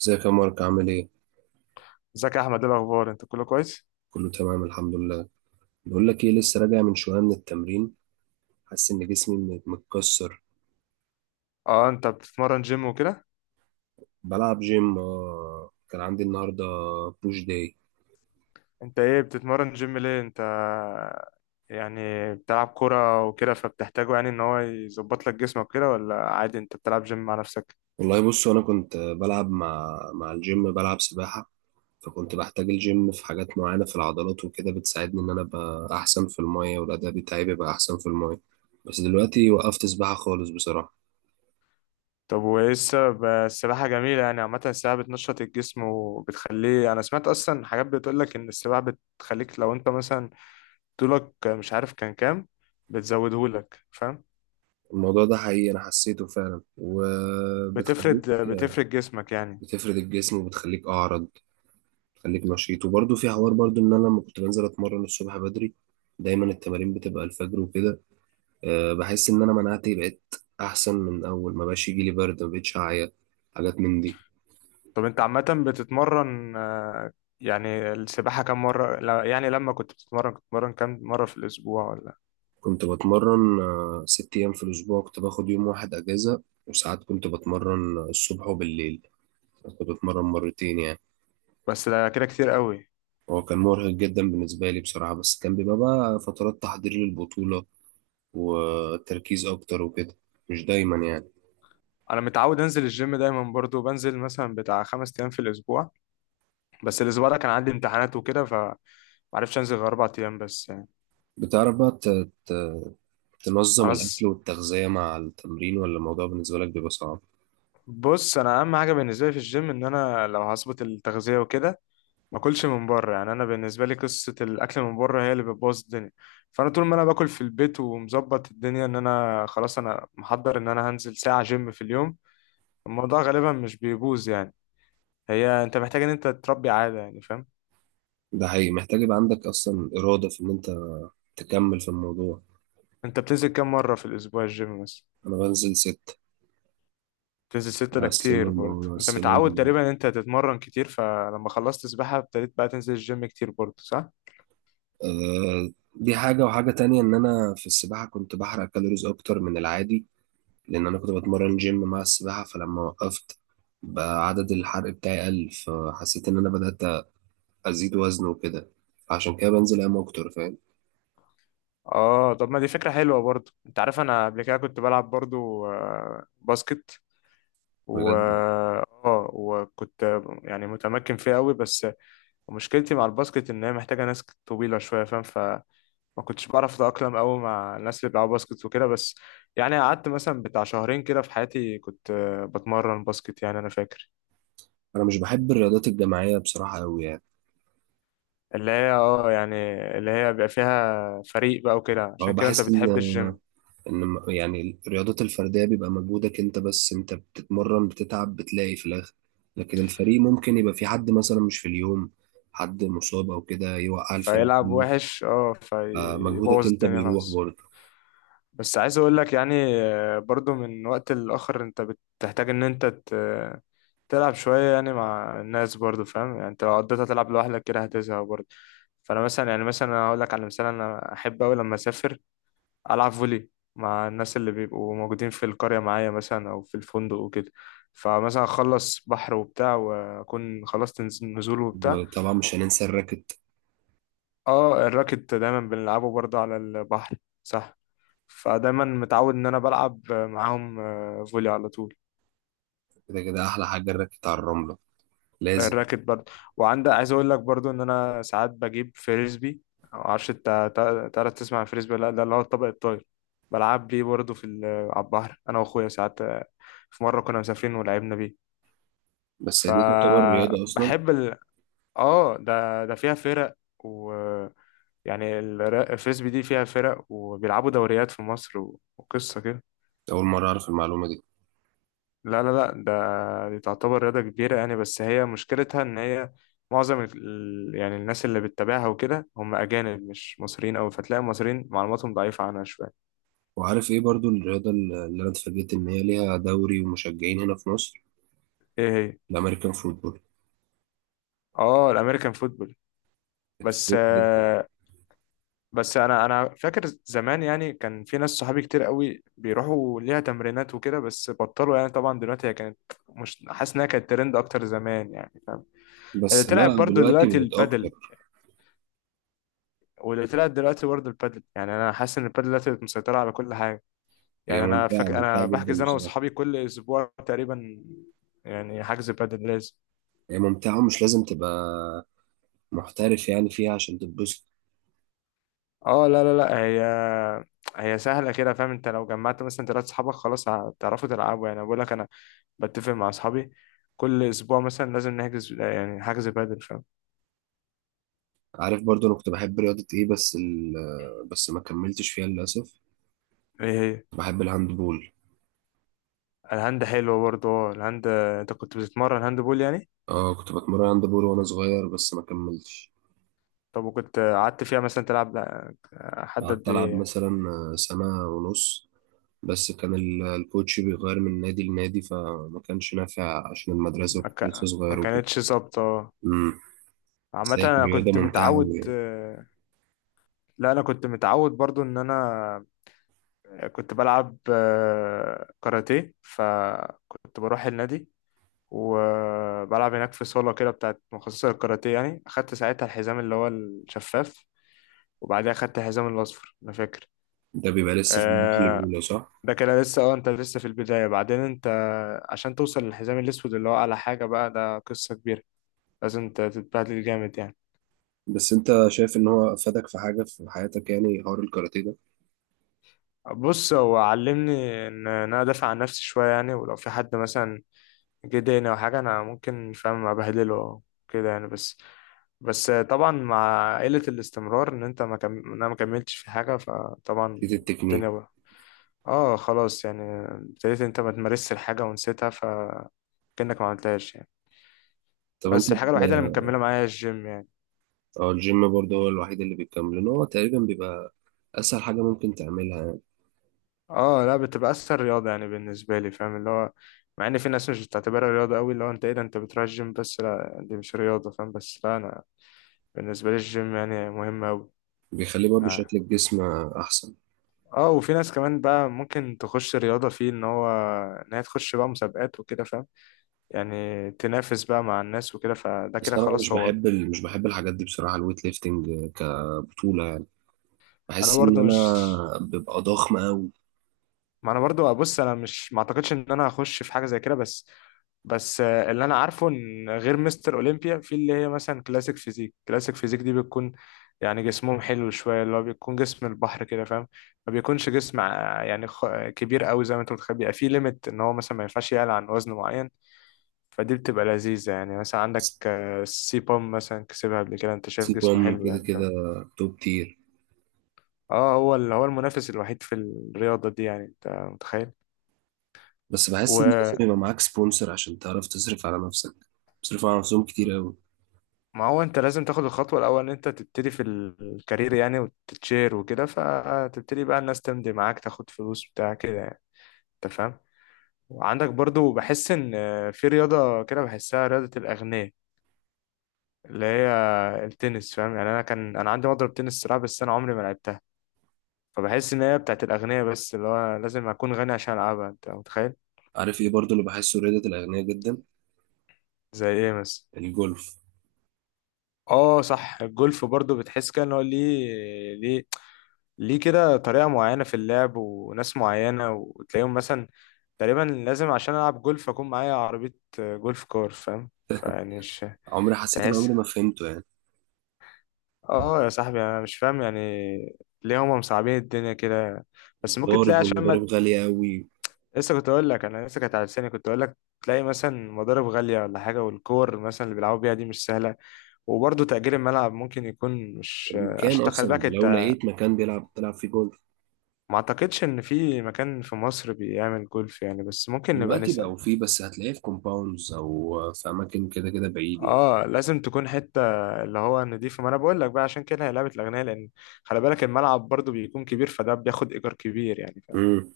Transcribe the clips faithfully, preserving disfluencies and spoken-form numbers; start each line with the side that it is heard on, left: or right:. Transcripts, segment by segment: right: ازيك يا مارك؟ عامل ايه؟
left: ازيك يا احمد، ايه الاخبار؟ انت كله كويس؟
right: كله تمام الحمد لله. بقول لك ايه، لسه راجع من شويه من التمرين. حاسس ان جسمي م- متكسر.
left: اه، انت بتتمرن جيم وكده؟
right: بلعب جيم، اه كان عندي النهارده بوش داي.
left: انت ايه بتتمرن جيم ليه انت يعني، بتلعب كرة وكده فبتحتاجه، يعني ان هو يظبط لك جسمك كده، ولا عادي انت بتلعب جيم مع نفسك؟
right: والله بص، انا كنت بلعب مع مع الجيم، بلعب سباحه، فكنت بحتاج الجيم في حاجات معينه في العضلات وكده، بتساعدني ان انا ابقى احسن في المايه، والاداء بتاعي بيبقى احسن في المايه. بس دلوقتي وقفت سباحه خالص بصراحه.
left: طب وايه السبب؟ السباحة جميلة يعني، عامة السباحة بتنشط الجسم وبتخليه. انا سمعت اصلا حاجات بتقول لك ان السباحة بتخليك لو انت مثلا طولك مش عارف كان كام، بتزودهولك، فاهم؟
right: الموضوع ده حقيقي، انا حسيته فعلا، وبتخليك
left: بتفرد بتفرد جسمك يعني.
right: بتفرد الجسم، وبتخليك اعرض، خليك نشيط. وبرده في حوار برده ان انا لما كنت بنزل اتمرن الصبح بدري، دايما التمارين بتبقى الفجر وكده، أه بحس ان انا مناعتي بقت احسن. من اول ما بقاش يجي لي برد، ما بقتش اعيا، حاجات من دي.
left: طب انت عامة بتتمرن، آه، يعني السباحة كم مرة، لا- يعني لما كنت بتتمرن كنت بتتمرن كم مرة في الأسبوع ولا؟
right: كنت بتمرن، آه، ست ايام في الاسبوع، كنت باخد يوم واحد اجازة، وساعات كنت بتمرن الصبح وبالليل، كنت بتمرن مرتين يعني.
left: بس ده كده كتير قوي.
right: هو كان مرهق جدا بالنسبة لي بصراحة، بس كان بيبقى بقى فترات تحضير للبطولة وتركيز اكتر وكده، مش دايما يعني.
left: أنا متعود أنزل الجيم دايما، برضو بنزل مثلا بتاع خمس أيام في الأسبوع. بس الأسبوع ده كان عندي امتحانات وكده، فمعرفتش أنزل غير أربع أيام بس يعني.
right: بتعرف بقى ت- ت- تنظم
left: أنا
right: الأكل
left: س-
right: والتغذية مع التمرين، ولا الموضوع بالنسبة لك بيبقى صعب؟
left: بص، أنا أهم حاجة بالنسبة لي في الجيم إن أنا لو هظبط التغذية وكده، ما اكلش من بره. يعني انا بالنسبه لي قصه الاكل من بره هي اللي بتبوظ الدنيا. فانا طول ما انا باكل في البيت ومظبط الدنيا ان انا خلاص، انا محضر ان انا هنزل ساعه جيم في اليوم، الموضوع غالبا مش بيبوظ يعني. هي انت محتاج ان انت تربي عاده، يعني فاهم؟
right: ده حقيقي، محتاج يبقى عندك أصلا إرادة في إن أنت تكمل في الموضوع.
left: انت بتنزل كام مره في الاسبوع الجيم مثلا؟
right: أنا بنزل ست.
left: بتنزل ستة؟
right: مع
left: ده كتير
right: السيمون،
left: برضه.
right: مع
left: انت متعود
right: السيمون،
left: تقريبا ان انت تتمرن كتير، فلما خلصت سباحه ابتديت بقى تنزل الجيم كتير برضه، صح؟
right: آه. دي حاجة، وحاجة تانية إن أنا في السباحة كنت بحرق كالوريز أكتر من العادي، لأن أنا كنت بتمرن جيم مع السباحة. فلما وقفت، بقى عدد الحرق بتاعي قل، فحسيت إن أنا بدأت أزيد وزن وكده، عشان كده بنزل أيام أكتر، فاهم.
left: اه، طب ما دي فكره حلوه برضه. انت عارف انا قبل كده كنت بلعب برضه آه، باسكت، و
right: بجد.
left: اه وكنت يعني متمكن فيه قوي، بس مشكلتي مع الباسكت ان هي محتاجه ناس طويله شويه، فاهم؟ فما كنتش بعرف اتاقلم قوي مع الناس اللي بيلعبوا باسكت وكده، بس يعني قعدت مثلا بتاع شهرين كده في حياتي، كنت آه، بتمرن باسكت يعني، انا فاكر.
right: أنا مش بحب الرياضات الجماعية بصراحة أوي يعني.
left: اللي هي اه يعني اللي هي بيبقى فيها فريق بقى وكده،
right: هو
left: عشان كده انت
right: بحس ان
left: بتحب الجيم.
right: ان م- يعني الرياضات الفرديه بيبقى مجهودك انت بس، انت بتتمرن، بتتعب، بتلاقي في الاخر. لكن الفريق ممكن يبقى في حد مثلا مش في اليوم، حد مصاب او كده، يوقع الفريق
left: فيلعب
right: كله،
left: وحش، اه
right: فمجهودك
left: فيبوظ
right: انت
left: الدنيا
right: بيروح
left: خالص.
right: برضه.
left: بس عايز اقول لك يعني، آه، برضو من وقت لآخر انت بتحتاج ان انت تلعب شوية يعني مع الناس برضو، فاهم؟ يعني انت لو قضيتها تلعب لوحدك كده هتزهق برضو. فأنا مثلا يعني مثلا، أنا هقول لك على مثال، أنا أحب أوي لما أسافر ألعب فولي مع الناس اللي بيبقوا موجودين في القرية معايا مثلا أو في الفندق وكده. فمثلا أخلص بحر وبتاع وأكون خلصت نز- نزول وبتاع.
right: وطبعا مش هننسى الراكت.
left: اه، الراكت دايما بنلعبه برضو على البحر، صح. فدايما متعود إن أنا بلعب معاهم آه، فولي على طول.
right: كده كده احلى حاجه الراكت على الرمله، لازم.
left: الراكت برضه. وعندك، عايز اقول لك برضه ان انا ساعات بجيب فريسبي، معرفش انت تع- تعرف تسمع الفريسبي ولا لا؟ ده اللي هو الطبق الطاير. بلعب بيه برضه في ال- على البحر، انا واخويا ساعات، آه، في مره كنا مسافرين ولعبنا بيه.
right: بس دي تعتبر رياضه اصلا؟
left: فبحب ال... اه، ده ده فيها فرق، و يعني الر- الفريسبي دي فيها فرق وبيلعبوا دوريات في مصر و- وقصه كده.
right: اول مره اعرف المعلومه دي.
left: لا، لا، لا، ده دي تعتبر رياضة كبيرة يعني، بس هي مشكلتها إن هي معظم ال... يعني الناس اللي بتتابعها وكده هم أجانب مش مصريين أوي، فتلاقي المصريين معلوماتهم ضعيفة عنها شوية.
right: وعارف ايه برضو الرياضه اللي انا اتفاجئت ان هي ليها دوري ومشجعين هنا في مصر؟
left: إيه هي؟
right: الامريكان فوتبول.
left: آه، الأمريكان فوتبول. بس
right: اتفاجئت جدا.
left: آه، بس أنا أنا فاكر زمان يعني، كان في ناس صحابي كتير أوي بيروحوا ليها تمرينات وكده بس بطلوا يعني، طبعا دلوقتي هي كانت، مش حاسس إنها كانت ترند أكتر زمان يعني، فاهم؟ اللي
right: بس
left: طلعت
right: لا،
left: برضو
right: دلوقتي
left: دلوقتي
right: بقت اكتر.
left: البادل واللي طلعت دلوقتي برضه البادل، يعني انا حاسس ان البادل دلوقتي بقت مسيطره على كل حاجه.
right: هي
left: يعني انا
right: ممتعه،
left: فاك...
right: ممتعه
left: انا بحجز
right: جدا
left: انا
right: بصراحه.
left: واصحابي كل اسبوع تقريبا، يعني حجز بادل لازم.
right: هي ممتعه، ومش لازم تبقى محترف يعني فيها عشان تتبسط.
left: اه، لا، لا، لا، هي هي سهله كده، فاهم؟ انت لو جمعت مثلا ثلاث اصحابك خلاص هتعرفوا تلعبوا يعني، بقول لك انا بتفق مع اصحابي كل اسبوع مثلا لازم نحجز، يعني حجز بادل، فاهم؟
right: عارف برضو انا كنت بحب رياضه ايه؟ بس ال... آه، بس ما كملتش فيها للاسف.
left: ايه هي؟
right: بحب الهاند بول.
left: الهاند حلو برضه. اه، الهاند، انت كنت بتتمرن هاند بول يعني؟
right: اه، كنت بتمرن هاند بول وانا صغير، بس ما كملتش
left: طب وكنت قعدت فيها مثلا تلعب حد
right: قعدت
left: قد
right: العب
left: ايه يعني؟
right: مثلا سنه ونص، بس كان ال- الكوتش بيغير من نادي لنادي، فما كانش نافع عشان المدرسه،
left: ما
right: وكنت لسه
left: كا- ما
right: صغير وكده.
left: كانتش ظابطه.
right: امم. بس
left: عامه
right: هي كانت
left: انا
right: رياضه
left: كنت
right: ممتعه أوي
left: متعود،
right: يعني.
left: آه، لا، انا كنت متعود برضو ان انا كنت بلعب آه، كاراتيه، فكنت بروح النادي وبلعب هناك في صاله كده بتاعت مخصصه للكاراتيه يعني، اخدت ساعتها الحزام اللي هو الشفاف وبعدها اخدت الحزام الاصفر، انا فاكر.
right: ده بيبقى لسه في المرحله
left: آه،
right: الاولى، صح؟
left: ده كده لسه. اه انت لسه في البدايه، بعدين انت عشان توصل للحزام الاسود اللي هو اعلى حاجه بقى، ده قصه كبيره، لازم تتبهدل جامد يعني.
right: بس انت شايف ان هو افادك في حاجه في حياتك، يعني حوار الكاراتيه ده؟
left: بص، هو علمني ان انا ادافع عن نفسي شويه يعني، ولو في حد مثلا جه ضايقني او حاجه انا ممكن فاهم ابهدله أو كده يعني، بس بس طبعا مع قله الاستمرار ان انت ما كم... إن انا ما كملتش في حاجه، فطبعا
right: في التكنيك.
left: الدنيا بقى. اه، خلاص يعني ابتديت انت ما تمارسش الحاجه ونسيتها، فكأنك ما عملتهاش يعني.
right: طب انت
left: بس الحاجه الوحيده اللي
right: ب-
left: مكمله معايا الجيم يعني.
right: اه، الجيم برضه هو الوحيد اللي بيكمل، لان هو تقريبا بيبقى اسهل حاجه ممكن تعملها يعني.
left: اه، لا، بتبقى اسهل رياضه يعني بالنسبه لي، فاهم؟ اللي هو مع ان في ناس مش بتعتبرها رياضه قوي، اللي هو انت ايه ده انت بتروح الجيم، بس لا دي مش رياضه، فاهم؟ بس لا، انا بالنسبه لي الجيم يعني مهم قوي.
right: بيخليه برضه
left: اه.
right: شكل الجسم احسن.
left: آه، وفي ناس كمان بقى ممكن تخش رياضه فيه ان هو ان هي تخش بقى مسابقات وكده، فاهم؟ يعني تنافس بقى مع الناس وكده، فده
right: بس
left: كده
right: انا
left: خلاص
right: مش
left: هو.
right: بحب ال... مش بحب الحاجات دي بصراحه، الويت ليفتنج كبطوله يعني،
left: انا
right: بحس ان
left: برضو
right: انا
left: مش
right: ببقى ضخم قوي.
left: ما انا برضو بص، انا مش ما اعتقدش ان انا هخش في حاجه زي كده، بس بس آه، اللي انا عارفه ان غير مستر اولمبيا، في اللي هي مثلا كلاسيك فيزيك كلاسيك فيزيك دي بتكون يعني جسمهم حلو شويه، اللي هو بيكون جسم البحر كده، فاهم؟ ما بيكونش جسم آه، يعني خ- كبير قوي زي ما انت متخيل، بيبقى فيه ليميت ان هو مثلا ما ينفعش يعلى عن وزن معين. فدي بتبقى لذيذه يعني، مثلا عندك آه، السي بام مثلا كسبها قبل كده، انت شايف جسمه
right: سيبهم
left: حلو
right: كده
left: يعني، فاهم؟
right: كده، توب تير.
left: اه، هو اللي هو المنافس الوحيد في الرياضه دي يعني، انت متخيل.
right: بس بحس ان لازم يبقى معاك سبونسر عشان تعرف تصرف على نفسك، بيصرفوا على نفسهم كتير قوي.
left: ما هو انت لازم تاخد الخطوة الأول ان انت تبتدي في الكارير يعني وتتشير وكده، فتبتدي بقى الناس تمضي معاك تاخد فلوس بتاع كده يعني، انت فاهم؟ وعندك برضو بحس ان في رياضة كده بحسها رياضة الأغنياء، اللي هي التنس، فاهم؟ يعني انا، كان انا عندي مضرب تنس صراحة، بس انا عمري ما لعبتها. فبحس ان هي بتاعت الأغنياء، بس اللي هو لازم اكون غني عشان العبها، انت متخيل.
right: عارف ايه برضه اللي بحسه رياضه الاغنياء جدا؟
left: زي ايه مثلا؟
right: الجولف.
left: اه، صح، الجولف برضو بتحس كده ان هو ليه ليه ليه كده، طريقة معينة في اللعب وناس معينة، وتلاقيهم مثلا تقريبا لازم عشان ألعب جولف أكون معايا عربية، آه، جولف كار، فاهم؟ فيعني مش
right: عمري حسيت، ان
left: تحس.
right: عمري ما فهمته يعني.
left: اه يا صاحبي، أنا مش فاهم يعني، ليه هما مصعبين الدنيا كده؟ بس ممكن تلاقي
right: المضارب
left: عشان
right: والمضارب
left: ما،
right: غالية قوي،
left: لسه كنت أقول لك، أنا لسه كانت على لساني كنت أقول لك، تلاقي مثلا مضارب غالية ولا حاجة، والكور مثلا اللي بيلعبوا بيها دي مش سهلة، وبرضه تأجير الملعب ممكن يكون مش،
right: المكان
left: عشان تخلي
right: اصلا،
left: بالك.
right: لو لقيت مكان بيلعب تلعب فيه جولف.
left: ما اعتقدش ان في مكان في مصر بيعمل جولف يعني، بس ممكن نبقى
right: دلوقتي
left: نسأل.
right: بقوا فيه، بس هتلاقيه في كومباوندز او في اماكن كده كده بعيد يعني.
left: اه لازم تكون حتة اللي هو نضيفة، ما انا بقول لك بقى عشان كده هي لعبة الاغنياء، لان خلي بالك الملعب برضو بيكون كبير، فده بياخد ايجار كبير يعني، فاهم؟
right: امم.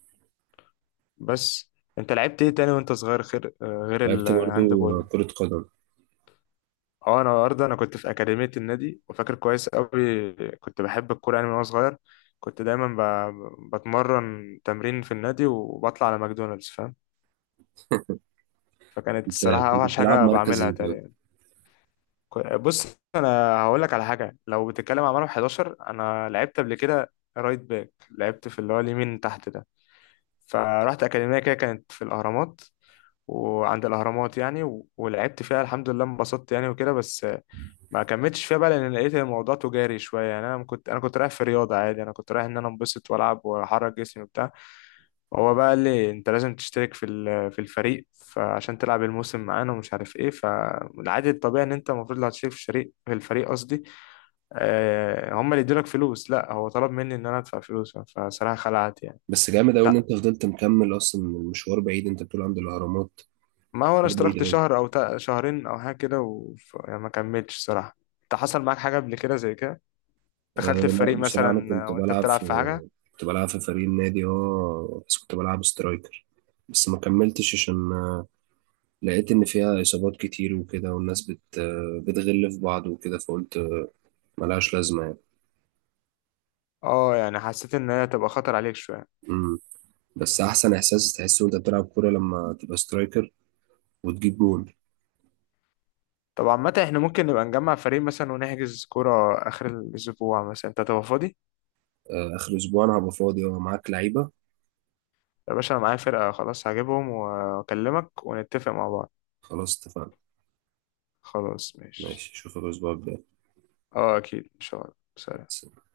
left: بس انت لعبت ايه تاني وانت صغير غير غير
right: لعبت
left: الهاند
right: برضو
left: بول؟
right: كرة قدم.
left: اه، انا برضه انا كنت في اكاديمية النادي وفاكر كويس قوي، كنت بحب الكورة يعني من وانا صغير، كنت دايما ب... بتمرن تمرين في النادي وبطلع على ماكدونالدز، فاهم؟ فكانت
right: انت
left: الصراحة
right: كنت
left: اوحش
right: بتلعب
left: حاجة
right: مركز
left: بعملها
right: ايه ده؟
left: تاني. كو- بص، انا هقول لك على حاجه، لو بتتكلم على مرمى احد عشر، انا لعبت قبل كده رايت باك، لعبت في اللي هو اليمين تحت ده. فرحت اكاديميه كده كانت في الاهرامات، وعند الاهرامات يعني، و- ولعبت فيها الحمد لله، انبسطت يعني وكده، بس ما كملتش فيها بقى لان لقيت الموضوع تجاري شويه يعني، انا كنت انا كنت رايح في رياضه عادي، انا كنت رايح ان انا انبسط والعب واحرك جسمي وبتاع. هو بقى قال لي انت لازم تشترك في ال- في الفريق فعشان تلعب الموسم معانا ومش عارف ايه، فالعادي الطبيعي ان انت المفروض لو هتشترك في الشريك في الفريق قصدي، آه، هم اللي يدولك فلوس. لا هو طلب مني ان انا ادفع فلوس، فصراحة خلعت يعني.
right: بس جامد قوي ان
left: لا
right: انت فضلت مكمل، اصلا المشوار بعيد، انت بتقول عند الاهرامات،
left: ما هو انا
right: مشوار بعيد
left: اشتركت
right: قوي.
left: شهر او تا- شهرين او حاجة كده، وما كملتش صراحة. انت حصل معاك حاجة قبل كده زي كده؟
right: أه
left: دخلت في
right: لا،
left: فريق
right: بصراحة انا
left: مثلا
right: كنت
left: آه، وانت
right: بلعب
left: بتلعب
right: في
left: في حاجة؟
right: كنت بلعب في فريق النادي، اه بس كنت بلعب سترايكر. بس ما كملتش عشان لقيت إن فيها إصابات كتير وكده، والناس بت بتغل في بعض وكده، فقلت ملهاش لازمة يعني.
left: اه، يعني حسيت ان هي تبقى خطر عليك شوية.
right: مم. بس أحسن إحساس تحسه وأنت بتلعب كورة، لما تبقى سترايكر وتجيب جول.
left: طب عامة احنا ممكن نبقى نجمع فريق مثلا ونحجز كورة آخر الأسبوع، مثلا أنت هتبقى فاضي؟
right: آه، آخر أسبوع أنا هبقى فاضي ومعاك لعيبة.
left: يا باشا أنا معايا فرقة، خلاص هجيبهم وأكلمك ونتفق مع بعض.
right: خلاص اتفقنا.
left: خلاص ماشي.
right: ماشي، أشوفك الأسبوع
left: اه أكيد إن شاء الله. سلام.
right: الجاي.